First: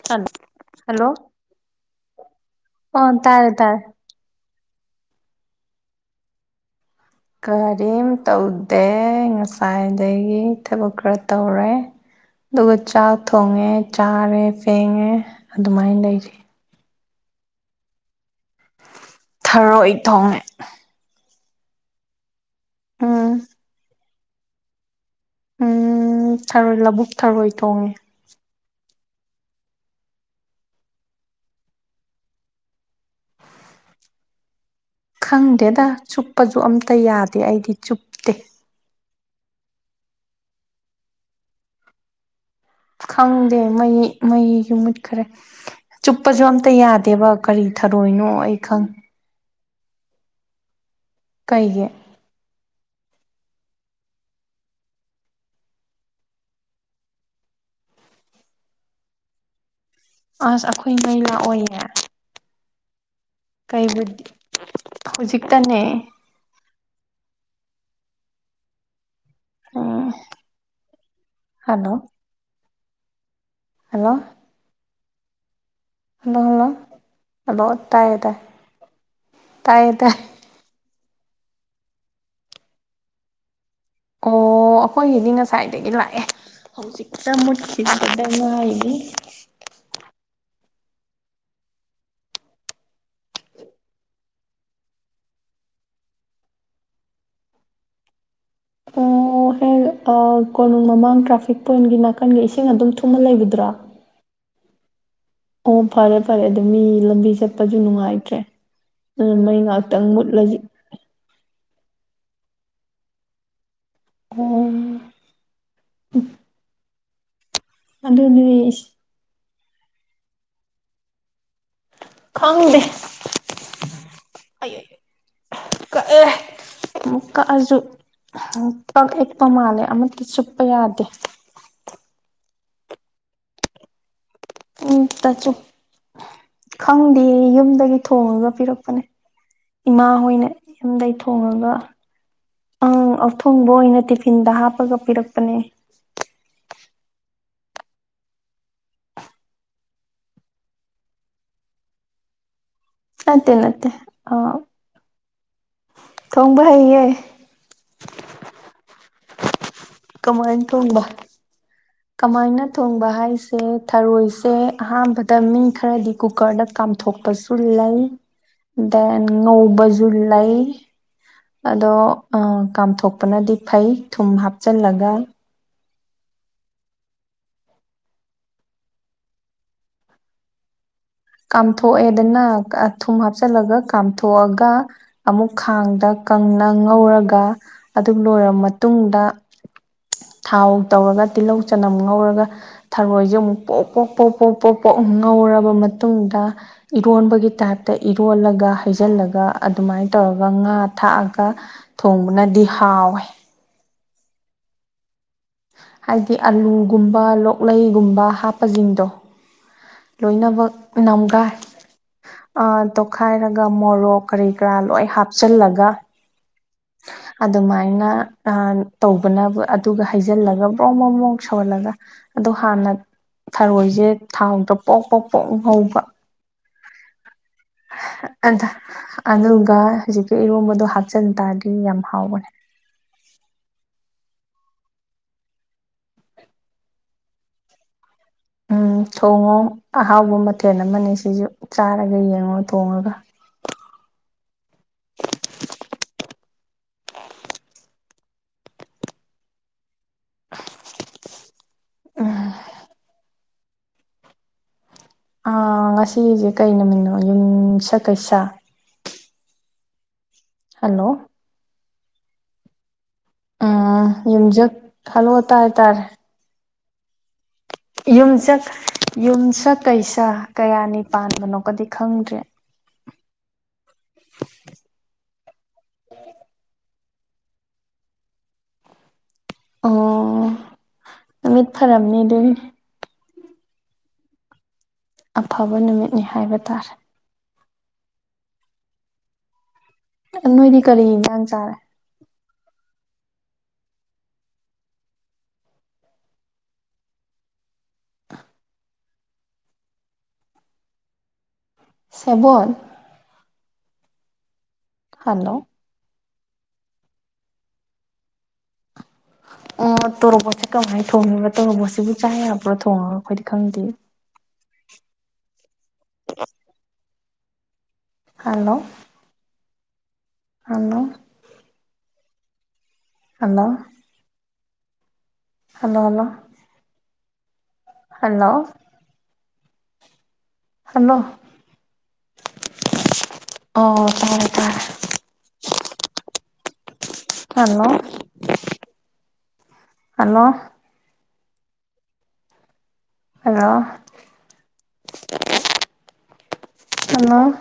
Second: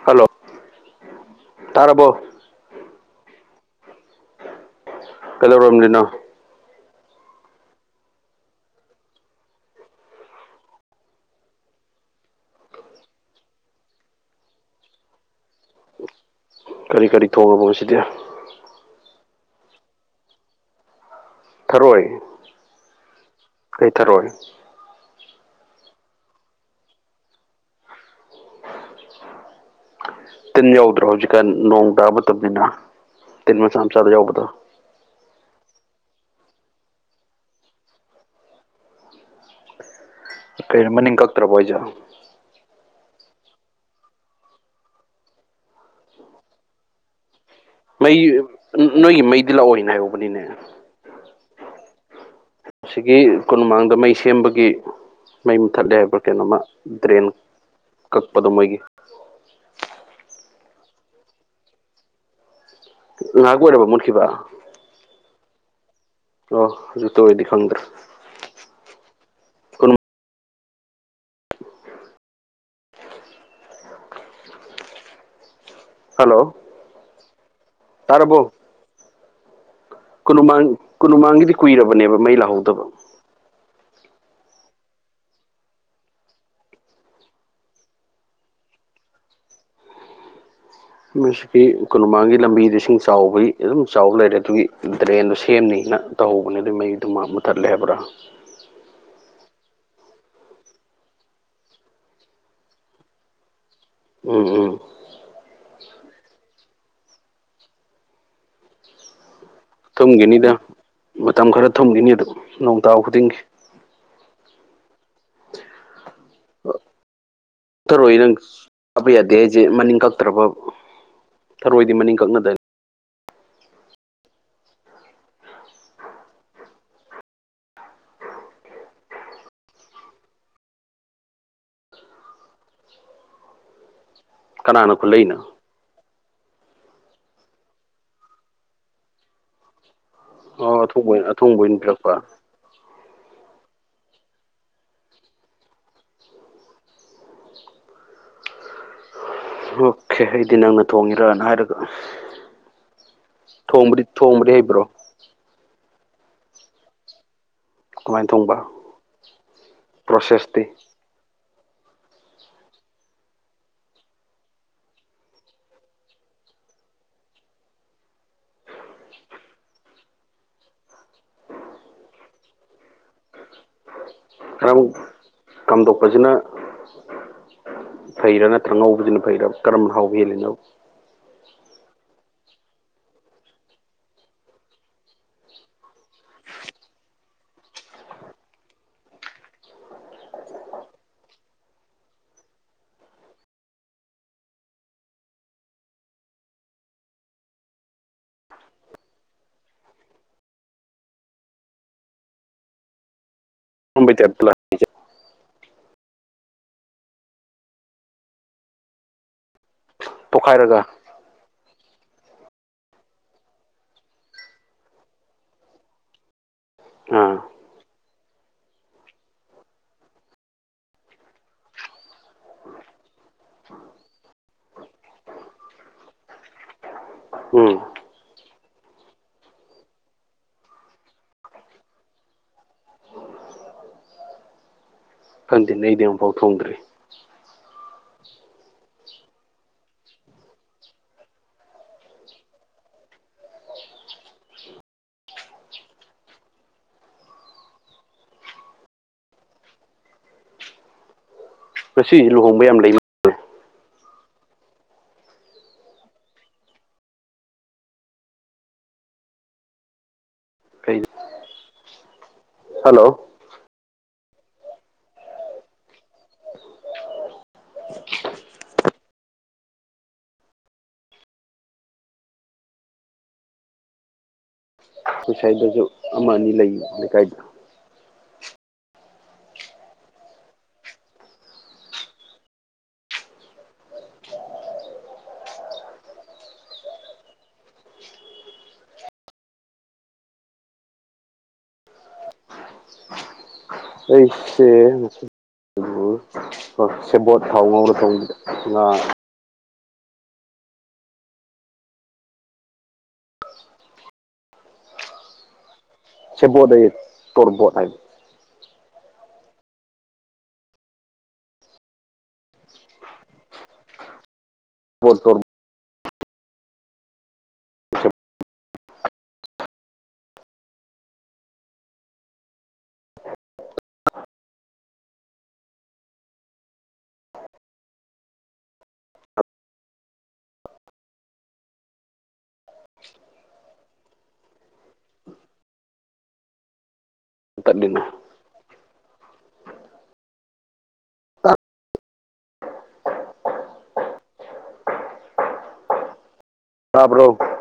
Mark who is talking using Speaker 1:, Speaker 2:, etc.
Speaker 1: hello
Speaker 2: hello
Speaker 1: ꯇꯥꯔꯕꯣ
Speaker 2: ꯑꯣ ꯇꯥꯔꯦ ꯇꯥꯔꯦ
Speaker 1: ꯀꯩꯂꯧꯔꯔꯕꯅꯤꯅꯣ
Speaker 2: ꯀꯔꯤꯝ ꯇꯧꯗꯦ ꯉꯁꯥꯏꯗꯒꯤ ꯊꯕꯛ ꯈꯔ ꯇꯧꯔꯦ ꯑꯗꯨꯒ ꯆꯥꯛ ꯊꯣꯡꯉꯦ ꯆꯥꯔꯦ ꯐꯦꯡꯉꯦ ꯑꯗꯨꯃꯥꯏꯅ ꯂꯩꯔꯤ
Speaker 1: ꯀꯔꯤ ꯀꯔꯤ ꯊꯣꯡꯉꯕꯣ ꯃꯁꯤꯗꯤ
Speaker 2: ꯊꯔꯣꯏ ꯊꯣꯡꯉꯦ
Speaker 1: ꯊꯔꯣꯏ
Speaker 2: ꯎꯝ
Speaker 1: ꯀꯩꯊꯔꯣꯏ
Speaker 2: ꯎ ꯊꯔꯣꯏ ꯂꯧꯕꯨꯛ ꯊꯔꯣꯏ ꯊꯣꯡꯉꯦ
Speaker 1: [inaudible] ꯇꯤꯟ ꯌꯥꯎꯗ꯭ꯔꯣ ꯍꯧꯖꯤꯛꯀꯥꯟ ꯅꯣꯡ ꯇꯥꯕ ꯃꯇꯝꯅꯤꯅ ꯇꯤꯟ ꯃꯆꯥ ꯃꯆꯥꯗ ꯌꯥꯎꯕꯗꯣ
Speaker 2: ꯈꯪꯗꯦꯗ ꯆꯨꯞꯄꯁꯨ ꯑꯝꯇ ꯌꯥꯗꯦ ꯑꯩꯗꯤ ꯆꯨꯞ
Speaker 1: ꯀꯩꯅꯣ ꯃꯅꯤꯡ ꯀꯛꯇ꯭ꯔꯕꯣꯍꯥꯏꯖꯦ
Speaker 2: ꯈꯪꯗꯦ ꯃꯩꯤ ꯃꯩꯒꯤ ꯃꯤꯨꯠꯈꯔꯦ ꯆꯨꯞꯄꯁꯨ ꯑꯝꯇ ꯌꯥꯗꯦꯕ ꯀꯔꯤ
Speaker 1: ꯃꯩ
Speaker 2: ꯊꯔꯣꯏꯅꯣ ꯑꯩ ꯈꯪ
Speaker 1: ꯅꯣꯏꯒꯤ ꯃꯩꯗꯤ ꯂꯥꯛꯑꯣꯏꯅꯦ ꯍꯥꯏꯍꯧꯕꯅꯤꯅꯦ
Speaker 2: ꯀꯩꯒꯤ
Speaker 1: ꯁꯤꯒꯤ ꯀꯣꯅꯨꯡꯃꯥꯡꯗ ꯃꯩ ꯁꯦꯝꯕꯒꯤ ꯃꯩ ꯃꯨꯊꯠꯂꯦ ꯍꯥꯏꯕ꯭ꯔꯥ ꯀꯩꯅꯣꯝꯃ ꯗ꯭ꯔꯦꯟ ꯀꯛꯄꯗꯣ ꯃꯣꯏꯒꯤ
Speaker 2: ꯑꯁ ꯑꯩꯈꯣꯏ ꯃꯩ ꯂꯥ ꯑꯣꯏꯌꯦ
Speaker 1: ꯉꯥꯏꯍꯥꯛ ꯑꯣꯏꯔꯕ
Speaker 2: ꯀꯩꯒꯤ
Speaker 1: ꯃꯨꯠꯈꯤꯕ
Speaker 2: ꯍꯧꯖꯤꯛꯇꯅꯦ
Speaker 1: ꯑꯣ ꯑꯗꯨ ꯇ ꯑꯣꯏꯗꯤ ꯈꯪꯗ꯭ꯔꯥ
Speaker 2: ꯎꯝ hello hello hello hello hello ꯇꯥꯏ ꯑꯦ ꯇꯥꯏ
Speaker 1: ꯇꯥꯔꯕꯣ
Speaker 2: ꯇꯥꯏ ꯇ
Speaker 1: ꯀꯨꯅꯨꯃꯥꯡ ꯀꯨꯅꯨꯃꯥꯡꯒꯤꯗꯤ ꯀꯨꯏꯔꯕꯅꯦꯕ ꯃꯩ ꯂꯥꯍꯧꯗꯕ
Speaker 2: ꯑꯣ ꯑꯩꯈꯣꯏꯒꯤꯗꯤ ꯉꯁꯥꯏꯗꯒꯤ ꯂꯥꯛꯑꯦ ꯍꯧꯖꯤꯛꯇ ꯃꯨꯠꯈꯤ ꯕꯗ ꯉꯥꯏꯔꯤ
Speaker 1: ꯀꯤ ꯀꯅꯨꯡꯃꯥꯡꯒꯤ ꯂꯝꯕꯤꯗ ꯏꯁꯤꯡ ꯆꯥꯎꯕꯒꯤ ꯑꯗꯨꯝ ꯆꯥꯎꯕ ꯂꯩꯔꯦ ꯑꯗꯨꯒꯤ ꯗ꯭ꯔꯦꯟꯗꯣ ꯁꯦꯝꯅꯤꯅ ꯇꯧꯍꯧꯕꯅꯦ ꯑꯗꯨ ꯃꯩꯗꯨ ꯃꯥ ꯃꯨꯠꯊꯠꯂꯦ ꯍꯥꯏꯕ꯭ꯔꯥ
Speaker 2: ꯑꯣ ꯀꯣꯅꯨꯡ ꯃꯃꯥꯡ ꯇ꯭ꯔꯥꯐꯤꯛ ꯄꯣꯏꯟꯒꯤ ꯅꯥꯀꯟꯒꯤ ꯏꯁꯤꯡ ꯑꯗꯨꯝ ꯊꯨꯝꯃ ꯂꯩꯕꯗ꯭ꯔꯣ
Speaker 1: ꯎꯝ ꯎꯝ
Speaker 2: ꯑꯣ ꯐꯔꯦ ꯐꯔꯦ ꯑꯗꯨ ꯃꯤ ꯂꯝꯕꯤ ꯆꯠꯄꯁꯨ ꯅꯨꯡꯉꯥꯏꯇ꯭ꯔꯦ ꯑꯗꯨꯅ ꯃꯩ ꯉꯥꯛ
Speaker 1: ꯊꯨꯝꯈꯤꯅꯤꯗ ꯃꯇꯝ ꯈꯔ ꯊꯨꯝꯈꯤꯅꯤ ꯑꯗꯨ ꯅꯣꯡꯇꯥꯎ ꯈꯨꯗꯤꯡꯒꯤ
Speaker 2: ꯑꯣ
Speaker 1: ꯊꯔꯣꯏ ꯔꯪꯁ
Speaker 2: ꯑꯗꯨꯗꯤ
Speaker 1: ꯀꯥꯕ ꯌꯥꯗꯦ ꯍꯥꯏꯁꯦ ꯃꯅꯤꯡ ꯀꯛꯇ꯭ꯔꯕ ꯊꯔꯣꯏꯗꯤ ꯃꯅꯤꯡ ꯀꯛꯅꯗꯅꯤ
Speaker 2: ꯈꯪꯗꯦ ꯑꯩ ꯀꯛꯑꯦ ꯑꯃꯨꯛ ꯀꯛꯑꯁꯨ ꯄꯛ ꯏꯛꯄ ꯃꯥꯜꯂꯦ ꯑꯃꯠꯇ ꯆꯨꯞꯄ ꯌꯥꯗꯦ
Speaker 1: ꯀꯅꯥꯅ
Speaker 2: ꯎꯝ
Speaker 1: ꯈꯨꯠꯂꯛꯏꯅꯣ
Speaker 2: ꯇꯁꯨ ꯈꯪꯗꯦ ꯌꯨꯝꯗꯒꯤ ꯊꯣꯡꯉꯒ ꯄꯤꯔꯛꯄꯅꯦ ꯏꯃꯥ ꯍꯣꯏꯅ
Speaker 1: ꯑꯣ ꯑꯊꯕ
Speaker 2: ꯌꯨꯝꯗꯩ
Speaker 1: ꯑꯊꯣꯡꯕ
Speaker 2: ꯊꯣꯡꯉꯒ
Speaker 1: ꯑꯣꯏꯅ ꯄꯤꯔꯛꯄ
Speaker 2: ꯑꯪ ꯑꯊꯣꯡꯕ ꯑꯣꯏꯅ ꯇꯤꯐꯤꯟꯗ ꯍꯥꯞꯄꯒ ꯄꯤꯔꯛꯄꯅꯦ
Speaker 1: ꯑꯣꯀꯦ ꯑꯩꯗꯤ ꯅꯪꯅ ꯊꯣꯡꯉꯤꯔꯛꯅ ꯍꯥꯏꯔꯒ
Speaker 2: ꯅꯠꯇꯦ ꯅꯠꯇꯦ
Speaker 1: ꯊꯣꯡꯕꯔꯤ ꯊꯣꯡꯕꯔꯤ ꯍꯩꯕ꯭ꯔꯣ
Speaker 2: ꯈꯪꯕ ꯍꯩꯌꯦꯦ
Speaker 1: ꯑꯗꯨꯃꯥꯏꯅ ꯊꯣꯡꯕ ꯄ꯭ꯔꯣꯁꯦꯁꯇꯤ
Speaker 2: ꯀꯃꯥꯏꯅ ꯊꯣꯡꯕ ꯀꯃꯥꯏꯅ ꯊꯣꯡꯕ ꯍꯥꯏꯁꯦ ꯊꯔꯣꯏꯁꯦ ꯑꯍꯥꯟꯕꯗ ꯃꯤꯡ ꯈꯔꯗꯤ ꯀꯨꯀꯔꯗ ꯀꯥꯝ ꯄꯨꯊꯣꯛꯄꯁꯨ ꯂꯩ ꯗꯦꯟ ꯉꯧꯕꯁꯨ ꯂꯩ ꯑꯗꯣ ꯀꯥꯝꯊꯣꯛꯄꯅꯗꯤ ꯐꯩ ꯊꯨꯝ ꯍꯥꯞ
Speaker 1: ꯈꯔꯃꯨꯛ ꯀꯥꯝꯗꯣꯛꯄꯁꯤꯅ ꯐꯩꯔꯥ ꯅꯠꯇ꯭ꯔ ꯑꯉꯧꯕꯁꯤꯅ ꯐꯩꯔꯥ ꯀꯔꯝꯅ ꯍꯥꯎꯕ ꯍꯦꯜꯂꯤꯅꯣ
Speaker 2: ꯀꯥꯝꯊꯣꯛꯑꯦꯗꯅ ꯊꯨꯝ ꯍꯥꯞꯆꯤꯜꯂꯒ ꯀꯥꯝꯊꯣꯛꯑꯒ ꯑꯃꯨꯛ ꯈꯥꯡꯗ ꯀꯪꯅ ꯉꯧꯔꯒ ꯑꯗꯨꯝ ꯂꯣꯏꯔꯕ ꯃꯇꯨꯡꯗ ꯊꯥꯎ ꯇꯧꯔꯒ ꯇꯤꯜꯍꯧ ꯆꯅꯝ ꯉꯧꯔꯒ ꯊꯔꯣꯏꯁꯦ ꯑꯃꯨꯛ ꯄꯣꯛ ꯄꯣꯛ ꯄꯣꯛ ꯄꯣꯛ ꯄꯣꯛ ꯄꯣꯛ ꯉꯧꯔꯕ ꯃꯇꯨꯡꯗ ꯏꯔꯣꯟꯕꯒꯤ ꯇꯥꯏꯞꯇ ꯏꯔꯣꯜꯂꯒ ꯍꯩꯖꯤꯜꯂꯒ ꯑꯗꯨꯃꯥꯏꯅ ꯇꯧꯔꯒ ꯉꯥ ꯊꯥꯛꯑꯒ ꯊꯣꯡꯕꯅꯗꯤ ꯍꯥꯎꯋꯦ
Speaker 1: ꯃꯕꯩꯇꯩꯦꯠꯄ ꯂ
Speaker 2: ꯍꯥꯏꯗꯤ ꯑꯥꯂꯨꯒꯨꯝꯕ ꯂꯣꯛꯂꯩꯒꯨꯝꯕ ꯍꯥꯞꯄꯁꯤꯡꯗꯣ ꯂꯣꯏꯃꯛ
Speaker 1: ꯇꯣꯈꯥꯏꯔꯒ
Speaker 2: ꯉꯒ ꯇꯣꯠꯈꯥꯏꯔꯒ ꯃꯣꯔꯣꯛ ꯀꯔꯤ ꯀꯔꯥ ꯂꯣꯏ ꯍꯥꯞꯆꯤꯜꯂꯒ
Speaker 1: ꯎꯝ
Speaker 2: ꯑꯗꯨꯃꯥꯏꯅ ꯇꯧꯕꯅ ꯑꯗꯨꯒ ꯍꯩꯖꯤꯜꯂꯒ ꯕ꯭ꯔꯣ ꯃꯣ ꯃ꯭ꯔꯣꯛ ꯁꯣꯍꯜꯂꯒ ꯑꯗꯣ ꯍꯥꯟꯅ ꯊꯔꯣꯏꯁꯦ ꯊꯥꯎꯗ ꯄꯣꯛ ꯄꯣꯛ ꯄꯣꯛ ꯍꯧꯕ
Speaker 1: ꯎꯝ
Speaker 2: ꯑꯗ ꯑꯅꯜꯒ ꯍꯧꯖꯤꯛꯀꯤ ꯏꯔꯣꯝꯕꯗꯣ ꯍꯥꯞꯆꯤꯟ ꯇꯥꯔꯗꯤ ꯌꯥꯝ ꯍꯥꯎꯕꯅꯦ
Speaker 1: ꯈꯪꯗꯦ ꯑꯩꯗꯤ ꯑꯃꯨꯛꯐꯥꯎ ꯊꯣꯡꯗ꯭ꯔꯤ
Speaker 2: ꯎꯝ ꯊꯣꯡꯉꯣ ꯑꯍꯥꯎꯕ ꯃꯊꯦꯜ ꯑꯃꯅꯦ ꯁꯤꯁꯨ ꯆꯥꯔꯒ ꯌꯦꯡꯉꯣ ꯊꯣꯡꯉꯒ [unintelligible]
Speaker 1: ꯃꯁꯤ ꯂꯨꯍꯣꯡꯕ ꯌꯥꯝ ꯂꯩꯕ
Speaker 2: ꯑ ꯉꯁꯤꯁꯦ ꯀꯩ ꯅꯨꯃꯤꯡꯅꯣ ꯌꯨꯝꯁ ꯀꯩꯁꯥ
Speaker 1: ꯀꯩꯅꯣ
Speaker 2: ꯍꯜꯂꯣ
Speaker 1: ꯍꯜꯂꯣ
Speaker 2: ꯎꯝ ꯌꯨꯝꯁ ꯈꯜꯂꯛꯑ ꯇ ꯍꯥꯏꯇꯥꯔꯦ ꯌꯨꯝꯆ ꯌꯨꯝꯆ ꯀꯩꯁꯥ ꯀꯌꯥꯅꯤ ꯄꯥꯟꯕꯅꯣꯀꯗꯤ ꯈꯪꯗ꯭ꯔꯦ
Speaker 1: ꯑꯩꯈꯣꯏ ꯁ꯭ꯥꯏꯗꯁꯨ ꯑꯃ ꯑꯅꯤ ꯂꯩ ꯂꯩꯀꯥꯏꯗ
Speaker 2: ꯑꯣ ꯅꯨꯃꯤꯠ ꯐꯔꯝꯅꯤ ꯑꯗꯨ ꯑꯐꯕ ꯅꯨꯃꯤꯠꯅꯤ ꯍꯥꯏꯕ ꯇꯥꯔꯦ ꯅꯣꯏꯗꯤ ꯀꯔꯤ ꯍꯤꯟꯖꯥꯡ ꯆꯥꯔꯦ
Speaker 1: ꯑꯩꯁꯦ ꯉꯥꯁꯤ ꯑꯗꯨꯕꯨ ꯁꯦꯕꯣꯠ ꯊꯥꯎ ꯉꯧꯔ ꯊꯣꯡꯕꯤꯗꯣ ꯉꯥ
Speaker 2: ꯁꯦꯕꯣꯠ ꯍꯜꯂꯣ
Speaker 1: ꯁꯦꯕꯣꯠ ꯑꯥꯌꯦ ꯇꯣꯔꯣꯕꯣꯠ ꯍꯥꯏ [unintelligible]
Speaker 2: ꯑ ꯇꯣꯔꯣꯕꯣꯠꯁꯦ ꯀꯃꯥꯏꯅ ꯊꯣꯡꯉꯦꯕ ꯇꯣꯔꯣꯕꯣꯠꯁꯤꯕꯨ ꯆꯥ ꯌꯥꯕꯔꯣ ꯊꯣꯡꯉꯒ ꯑꯩꯈꯣꯏꯗꯤ ꯈꯪꯗꯤꯌꯦ
Speaker 1: [unintelligible]
Speaker 2: [unintelligible] hello hello hello hello hello hello hello ꯑ ꯇꯥꯔꯦ ꯇꯥꯔꯦ ꯍꯜꯂꯣ
Speaker 1: ꯇꯠꯂꯤꯅꯦ
Speaker 2: ꯍꯜꯂꯣ
Speaker 1: [unintelligible]
Speaker 2: ꯍꯜꯂꯣ
Speaker 1: ꯇꯥꯕ꯭ꯔꯣ
Speaker 2: ꯍꯜꯂꯣ